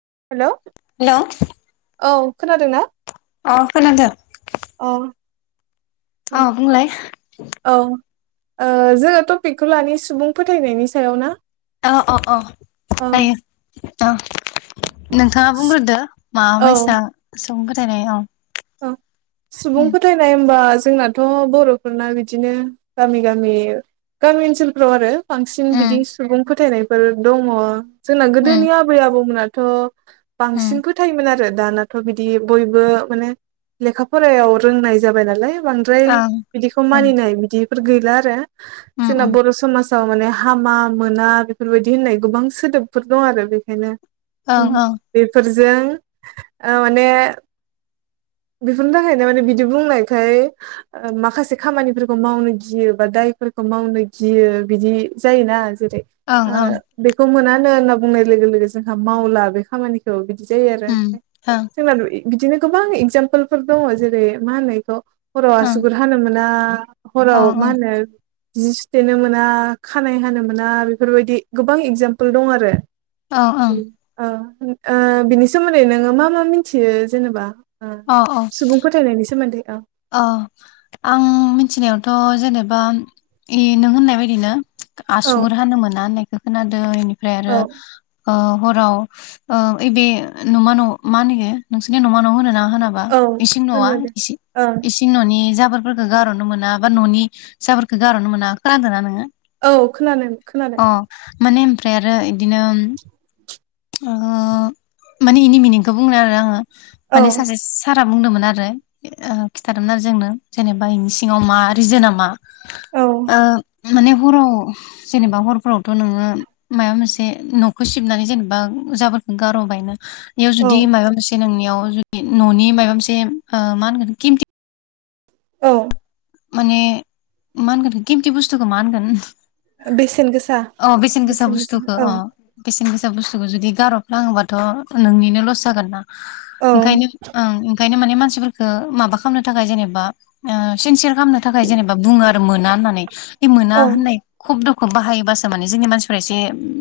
[unintelligible] हेल औ खोनादों ना? अ खोनादों औ अ बुंलाय औ जोङो टपिकखौ लनि सुबुं फोथायनायनि सायाव ना अ अ अ औ जायो अ नोंथाङा बुंग्रोदो मा औ मायसा [unintelligible] सुबुं फोथायनाय होमबा जोंनाथ बरफोरना बिदिनो गामि गामि गामि ओनसोलफ्राव आरो बांसिन बिदि उम सुबुं फोथायनाय फोर दङ जोंना उम गोदोनि आबै आबौमोना थ बांसिन उम फोथायायोमोन आरो दानाथ बिदि बयबो माने लेखा फरायायाव रोंनाय जाबाय नालाय बांद्राय ओं बिदिखौ ओं मानिनाय बिदि फोर गैला आरो उम जोंना उम बर समाज फाव माने हामा मोना बेफोरबायदि होननाय गोबां सोदोबफोर दं आरो बेखायनो ओं उम ओं बेफोर जों माने। बेफोरनि थाखायनो माने बिदि बुंनायखाय माखासे खामानिफोरखौ मावनो गियो बा दायफोरखौ मावनो गियो बिदि जायोना। जेरै ओं ओ ओं बेखौ मोनानो बुंनाय लोगो लोगो जोंहा मावला बे खामानिखौ बि। बिदि जायो आरो उम ओं जोंना बिदिनो। गोबां एजाम। फोलफोर दङ जेरै मा होननायखौ। हराव आसुगुर हानो मोना। ओं। हर माहोनो। जि सुथेनो मोना खानायाइ हानो मोना बेफोरबायदि गोबां एगजामपोल दं आरो। अ ओं अ उम औ। ओ बिनि सोमोन्दै नोङो मा मा मिथियो जेनेबा। सुबुं फोथायनायनि सोमोन्दै। औ आं मिथिनायावथ जेनेबा ए नों होननाय बायदिनो। औ आसगुर हानो मोनानै। दखोनादों। ओमफ्राय औ आरो। ओ हराव ओ ओबे नम न मा होनयो नोंसोरनि नमान होनोना। होनाबा औ इसिं नवा होननो दे ओं इसे। ननि जाफोरफोरखौ गारहनो मोना बा ननि जाफोरखौ गारहनो मोना खोनादों ना नोङो। औ खोनादों खोनादों। अ माने ओमफ्राय आरो। बिदिनो। ओ माने इनि मिनिंखौ बुंनो आरो आङो। औ माने सासे सारा। बुंदोंमोन आरो ओ खिथादोंमोन आरो जोंनो जेनेबा इनि सिङाव मा रिजोन मा। औ। ओ माने हराव जेनेबा हरफोरावथ नोङो माबा मोनसे नखौ सिबनानै जेनेबा। बा जाबोरफोरखौ गारबायनो बेयाव औ जुदि माबा मोनसे नोंनियाव जुदि ननि माबा मोनसे मा होनगोन खिमथि। औ। माने मानगोन केमित बुस्थुखौ मा होनगोन। बेसेन गोसा अ बेसेन गोसा बुस्थुखौ अ बेसेन गोसा। बेसेन गोसा बुस्थुखौ जदि गारहफ्लाङोबाथ नोंनिनो लस जागोन ना। औ ओंखायनो ओं। ओंखायनो माने मानसिफोरफोरखौ माबा खालामनो थाखाय जेनेबा ओ सिनसियार खालामनो थाखाय जेनेबा बुङो आरो मोना होननानै। मोना औ होननाय खब्दखौ बाहायोबासो माने जोंनि मानसिफ्रा एसे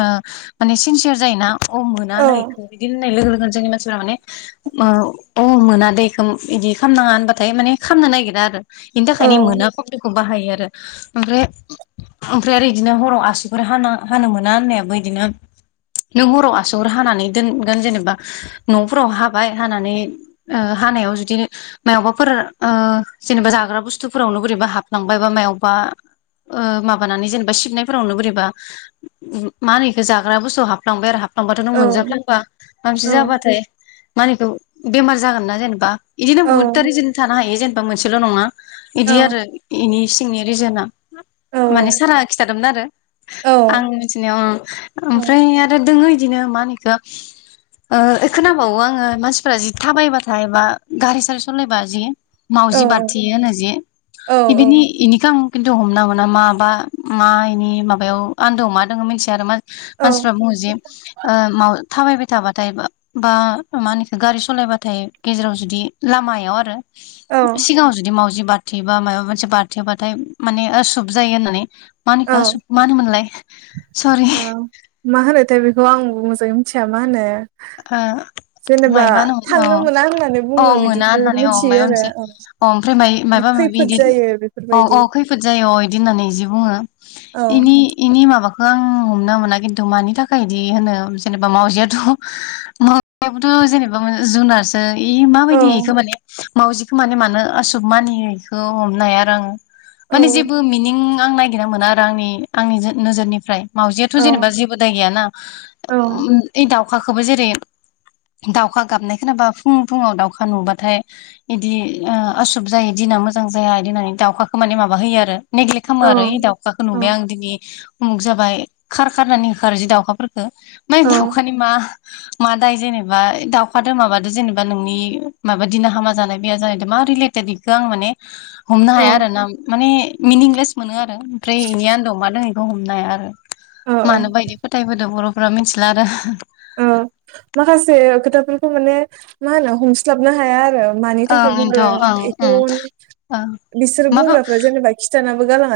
माने सिनसियार जायोना। अ मोना न औ इखौ बिदि होननाय लोगो लोगो जोंनि मानसिफोरा माने औ मोना दे इखौ इदि खालामनाङा होनबाथाय माने खालामनो नागिरा आरो। बेनि थाखायनो औ मोना खब्दखौ बाहायो आरो ओमफ्राय ओमफ्राय आरो बिदिनो हराव आसिगुर हाना हानो मोना होननायाबो बिदिनो नों हराव आसिगुर हानानै दोनगोन जेनेबा नफोराव हाबाय हानानै ओ हानायाव जुदि मायावबाफोर ओ जेनेबा जाग्रा बुस्थुफोरावनो बोरैबा हाबफ्लाबाय बा मायावबा ओ माबानानै जेनेबा सिबनायफोरावनो बोरैबा मा होनो बिखो जाग्रा बुस्थु हाबलांबाय आरो हाब फ्लांब्लाथ नों औ मोनजाफ्लांबा माब औ मोनसे जाबाथाय मा होनो बिखौ बेमार जागोन ना जेनेबा बिदिनो औ बुहुत्तारिजन थानो हायो जेने बा मोनसेल नङा। औ इदि आरो इनि सिंनि रिजोना। औ माने सारा खिथादोंमोन आरो औ आं मिथिनायाव औ ओमफ्राय आरो दोङो बिदिनो मा होनो इखौ ओ खोनाबावो आङो मानसिफोरा जि थाबायबाथाय बा गारि सारि सालायबा जि मावजि बाथ थेयो होनो जे औ इदिनि इनिखो आं खिन्थु हमना मोना माबा मा इनि माबायाव आन्दोआव मा दोङो मिथिया आरो मा मानसिफ्रा बुङो जे ओ माव थाबायबाय थाबाथाय बा बा मा होनोएखो गारि सलायबाथाय गेजेराव जुदि लामायाव आरो औ सिगांआव मावजि बारथेबा माबा मोनसे बारथेबाथाय माने ओ सुब जायो होननानै। औ मानिखा सुद मा होनोमोनलाय सरि। औ मा होनोथाय बेखौ आंबो मोजाङै मिथिया मा होनो। ओ जेनेबा माइबा होनोमोन न थांनो मोना होननानै औ बुङो अ मोना बिदिखौ होननानै औ मिथियो माइबा आरो मोनसे औ अ ओमफ्राय माइ माइबा माइबि खैफोद इदि जायो अ बेफोरबायदि अ खैफोद जायो अ इदि होननानै जि बुङो। औ इनि इ नि माबाखौ आं हमना मोना खिन्थु मानि थाखाय इदि होनो जेनेबा मावजियाथ मावजियाबोथ जेनेबा जुनारसो। इयो औ माबायदि हैखो माने मावजिखौ माने मानो असुब मानियो इखौ हमनो हाया आरो आङो। औ माने जेबो मिनिं आं नायगिरना मोनाआ आंनि आंनि जो नोजोरनिफ्राय मावजियाथ औ जेनेबा जेबो दाय गैयाना औ दाउ दाउखाखोबो जेरै दाउखा गाबनाय खोनाबा फुं फुंङाव दाउखा नुबाथाय बिदि आ आसुुब जायो दिना मोजां जाया बिदि होननानै दाउखाखौ माने माबा होयो आरो। नेग्लेक्ट खामो औ आरो दाउखाखौ औ नुबाय आं दिनि मुख जाबाय खार-खारहोनानै होखारोजि दाउखाफोरखौ मा इ दाउखानि मा मादाय जेनेबा दाउखादो माबादो जेनेबा नोंनि माबा दिना हामा जानाय बेैया जानायद मा रिलेटेद बेखौ आं माने हमनो औ हाया आरोना माने मिनिंलेस मोनो आ रो ओमफ्राय इनि आन्दआव मा दों इखो हमनो हाया आरो। औ औ मानो बायदि फोथायबोदों बर' मिथिला आरो। औ माखासे खोथाफोरखौ माने मा होनो हमस्लाबनो हाया आरो। मानि थाखाय ओं इनोथ' बुंदों ओं एखौ ओं ओं बिसोर माबा बुंग्राफ्रा जेनेबा खिथाना नाबो गालां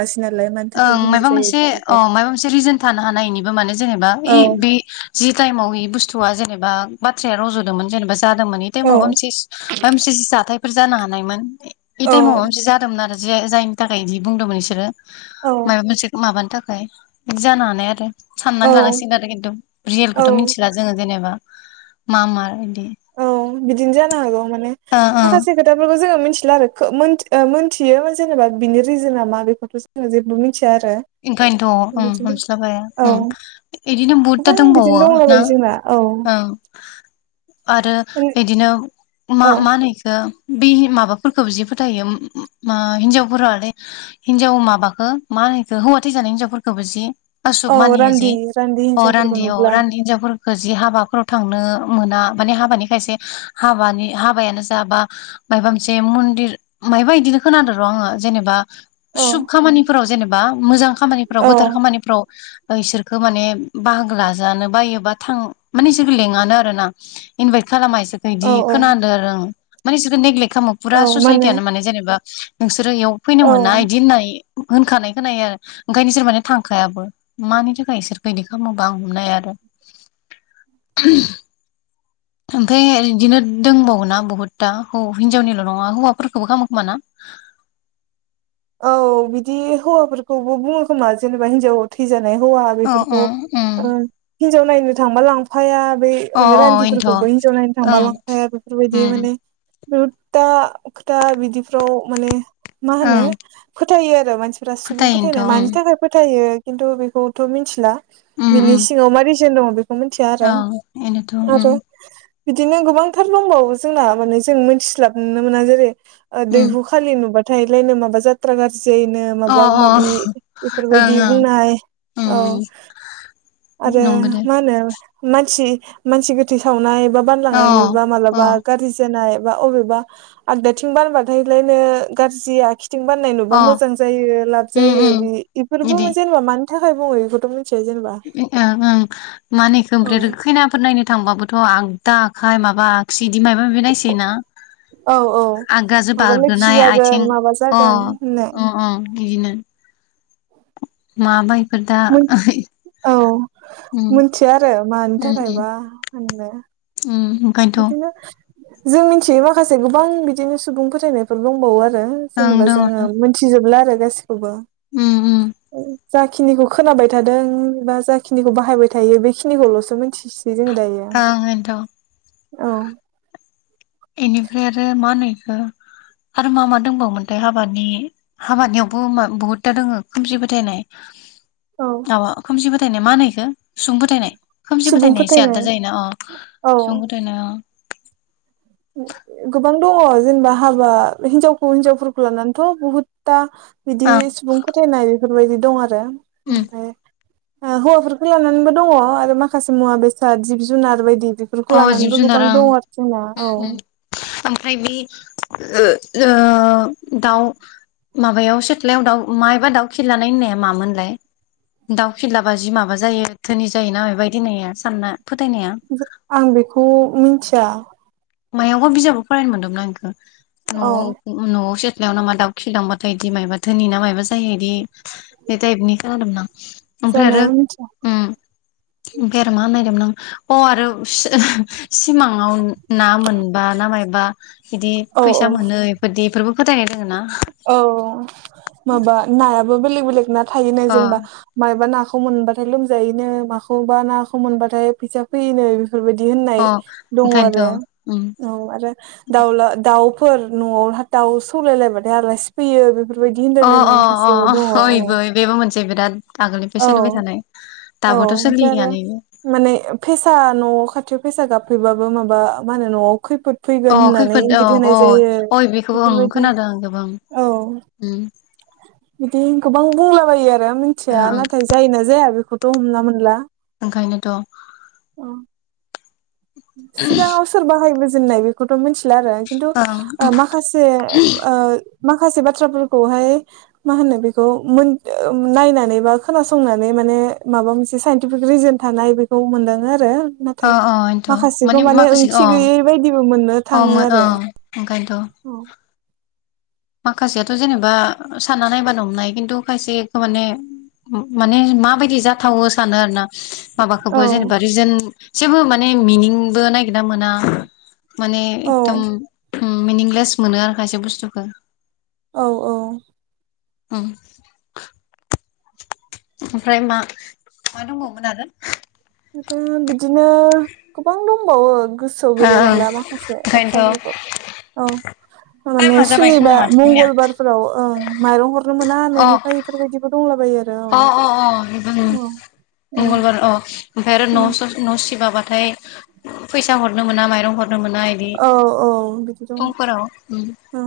ओं मायबा मोनसे ओं मायबा मोनसे रिजोन थानो हानाय इनिबो माने जेनेबा औ इ बि जि टाइमाव इ बुस थुआ जेनेब बाथ्राया रजदोंमोन जेनेबा जादोंमोन इ टाइमाव माबा औ मोनसे माबा मोनसे जाथाय फोर जानो हानायमोन इ औ टाइमाव माबा मोनसे जादोंमोन आरो। जि जायनि थाखाय इदि बुंदोंमोन इसोरो। औ मायबा मोनसेखो माबानो था खाय बिदि जानो हानाय आरो। औ साननानै लानांसिगोन आरो खिन्थु रियेलखौथ औ मिथिला जोंङो जेनेबा। मामार इदि औ बिदिनो जानो हागौ माने ओ ओ माखासे खोथाफोरखौ जोंङो मि थिलाआरो खो मोनथि ओ मोनथियो जेनेबा बिनि रिजोना मा बेखौथ जोंङो जेबो मि ओंखायनोथ अम हमस्लाबहाया औ अम इदिनो गोबां बुहुदटा बिदिनो दंबावो दंलाबायो ना जोंना औ ओं आरो माने बिदिनो मा औ मा होनो इखो बे माबाफोरखौबो जि फोथायो मा हिनजावफोरालै हिनजाव माबाखौ मा होनो इखो हौवा थैजानाय हिनजावफोरखौबो जि आसुुब औ मानियो जि रान्दि रान्दि अ हिनजावफोरखौ रान्दि अ नुब्ला रान्दि हिन्जावफोरखौ जि हाबाफोराव थांनो मोना माने हाबानि खायसे हाबानि-हाबायानो जा बा मायबा मोनसे मन्दिर मायबा इदिनो खोनादों र आंङो जेनेबा औ सुभ खामानिफोराव जेनेब बा मोजां खामानिफ्राव औ गोथार खामानिफ्राव इसोरखो माने बाहागो लाजानो बायो बा थां माने इसोरखो लिङानो आरो ना इनभाइट खालामा इ इदि औ औ खोनादो आरो आं माने इसोरखो नेगलेक खामो फुरा ससाइटियानो माने जेनेबा रो बेयाव फैनो मोना औ इदि होननाय होनखानाय खोनायो आरो ओंखायनो इसोर माने थांखायाबो मानि थाखाय बिसोरखो इदि खालामोबा आं हमनो हाया आरो ओमफ्राय इदिनो दोंबावोना बुहुद टा हौ-हिनजावनिल नङा हौवाफोरखौबो खामोखोमाना? औ बिदि हौवाफोरखौबो बुङो खोमा जेनेबा हिनजाव थैजा हौवा अ बेफोरखौ अ उम ओ हिजाव नायनो थांबा लां फाया बै अ अ इनोथ' रान्दिफोरखौबो हिनजाव नायनो थांबा ओं लांफाया बेफोरबायदि उम माने रु ता खोथा बिदिफ्राव माने मा हानो ओं फोथायो आरो मानसि फोरा सुबुं फोथायोनोथ' फोथायनाय ओं मानि थाखाय फोथायो खिन्थु बेखौथ मिथिला उम बिनि उम सिङाव मारै जोन दं मिथिया आरो ओं इनोथ' आरो उम बिदिनो गोबांथार दंबावो जोंना माने जों मिथिस्लाबनो मोना जेरै उम दैहु खालि नुबा थालाइनो माबा जा [unintelligible] जेनो अ माबा माबि बेफोरबायदि ओं ओं बुंनाय औ उम उम आरो नंगो दे मा होनो मानसि मानसि गोथै सावनाय बा अ बानलांनाय नुयोबा मालाबा गाज्रि जानाय बा अबेबा आगदाथि बारोबा थायलायनो गाज्रि आगसि बाननाय नुबा अ मोजां जायो लाब उम उम जायोबो इफोरबो इदि जेनेबा म नि थाखाय बुङो बेखौथ' मिथिया जेनेबा ओं ओं मानो इखो औ ओमफ्राय खैनाफोर नायनो थांबाबोथ आं दा आखाय माबा आगसि बिदि मायबा माबि नायसै ना औ औ माबा लोखि जागोन आथिं माबा अ जागोन होननाय। बिदिनो। मा बाय मोन औ उम मोनथिया आरो मानि उम उम थाखायबा [inaudible] उम ओंखायनोथ' ओं बिदिनो जों मिथियै माखासे गोबां बिदिनो सुबुं फोथायनायफोर दंबावो आरो दङ जेनेबा दा उम जोङो मोनथिजोबला आरो। दास अबा उम ओं जाखिनिखौ खोनाबाय थादों बा जाखिनिखौ बाहायबाय थायो बेखिनिखौलसो मिथिसै बेजों दायो। ओंखायनोथ' औ। बेनिफ्राय आरो मा होनो इखौ आरो मा मा दंबावोमथाय हाबानि हाबानियावबो बहुद था दङो खोमसि फोथायनाय। औ आ खोमसि फो फोथायनाय मा होनो इखो सुबुं फोथायनाय खोमसि सुबुं फोथायनाया एसे फोथायनाय आलदा जायोना अ औ सुबुं फोथायनाया गोबां दङ जेनेबा हाबा हिनजावखौ हिनजावफोरखौ लानानैथ बहुदथा । बिदि अ ओं सुबुं फोथायनाय। बेफोरबायदि दं आरो। उम [unintelligible] ओमफाय हौवाफोरखौ लानानैबो दङ आरो माखासे मुवा बेसाद जिब जुनार बायदि बेफोरखौ अ जिब लानानैबो जुनार गोबां दं आरो जोंना। ओं ओमफ्राय बि ओ ओ दाउ माबायाव सिथ्लायाव दाउ मायबा दाउ खिलानाय होननाया मामोनलाय दाउ खिलाबा जि माबा जायो धोनि जायो ना बेबायदि होननाया सानना फोथायनाया आं बे खौ मोनथिया। मायावबा बिजाबाव फरायनो मोनदोंमोन आं इखौ औ नआव नआवसो सिथलायाव ना मा दाउ खिलांबाथाय दि मायबा धोनि मायबा जायो इदि बे टाइपनि खोनादों ना ओमफ्राय जानो आरो मिथिया ओम बेरेमा नायदोंमोन आं अ आरो सि ओह सिमाङाव ना मोनबा ना मायबा बिदि औ फैसा मोनो इफोरदि इफोरबो फोथायनाय दोङो ना औ माबा नायाब बो बेलग बेलग ना थायोनो अ जेनेबा मायबा नाखौ मोनबाथाय लोमजायोनो माखौबा नाखौ मोनबाथाय फैसा फैयोनो बेफोरबायदि होननाय अ दङ आरो ओंखायनोथ' उम आरो दाउला दाउ फोर न'आव हा दाउ सौलायलायबा आलासि फैयो बेफोर अ अ अ इबो बेबो मोनसे बिराद आगोलनिफ्राय सोलिबाय औ थानाय । औ ओमफ्राय आरो माने फेसा न'आव खाथियाव फेसा फेसा गाबफैबाबो माबा मा होनो न'आव खैफोद अ फैगोन होननानै खैफोद अ इंगित होनाय अ जायो अ इ बेखौबो आं बेफोरबायदि खोनादों गोबां औ उम्म। बिदि गोबां बुंलाबायो आरो ओ मिथिया ओं नाथाय जायोना जाया बे थ हमना मोनला ओंखायनोथ' सिगांआव सोर बाहायबो जेनाय बेखौ मोन ला आरो खिन्थु माखासे ओ माखासे बाथ्राफोरखौहाय मा होनो बेखौ मोन ओ नायनानै बा खोनासंनानै माने माबा मोनसे साइन्टिफिक रिजोन थानाय बेखौ मोनदाङो आरो । अ अ इनोथ' माखासेखौ माने माखासे अ ओंथि गैयै बायदिबो मोननो अ थाङो मो आरो । ओं [unintelligible] माखासेयाथ जेनेबा सानना नायबानो हमनाय खिन्थु खायसेखो माने माने माबायदि जाथावो सानो आरो ना । औ माबाखौबो जेनेबा रिजोन जेबो माने मिनिंबो नागिरना मोना । माने एकदम उम्म मिनिंलेस मोनो आरो खायसे बुस्थुखो औ औ उम्म ओमफ्राय मा मा दंबावमोन आरो? ओ आरो बिदिनो गोबां दं [unintelligible] गोसोआव ओ ओं बेेलायलांला माखासे ओंखायनोथ' बाथ्राफोरखौ औ माने टाइमा जाबाय खोमा सुनिबा माथो जोंनिया मंगलबारफोराव ओं माइरं हरनो मोना अ ननिफ्राय बेफोरबायदिबो दंलाबायो आरो अ अ दङ औ औ मंगलबार अ ओमफफ्राय आरो न न सिबाबाथाय फैसा हरनो मोना माइरं हरनो मोना बिदि औ औ बिदि दङ फुंफोराव उम औ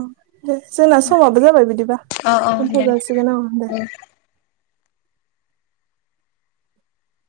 दे जोंना समाबो जाबाय बिदिबा औ औ दोनथ दे जासिगोन औ दे उम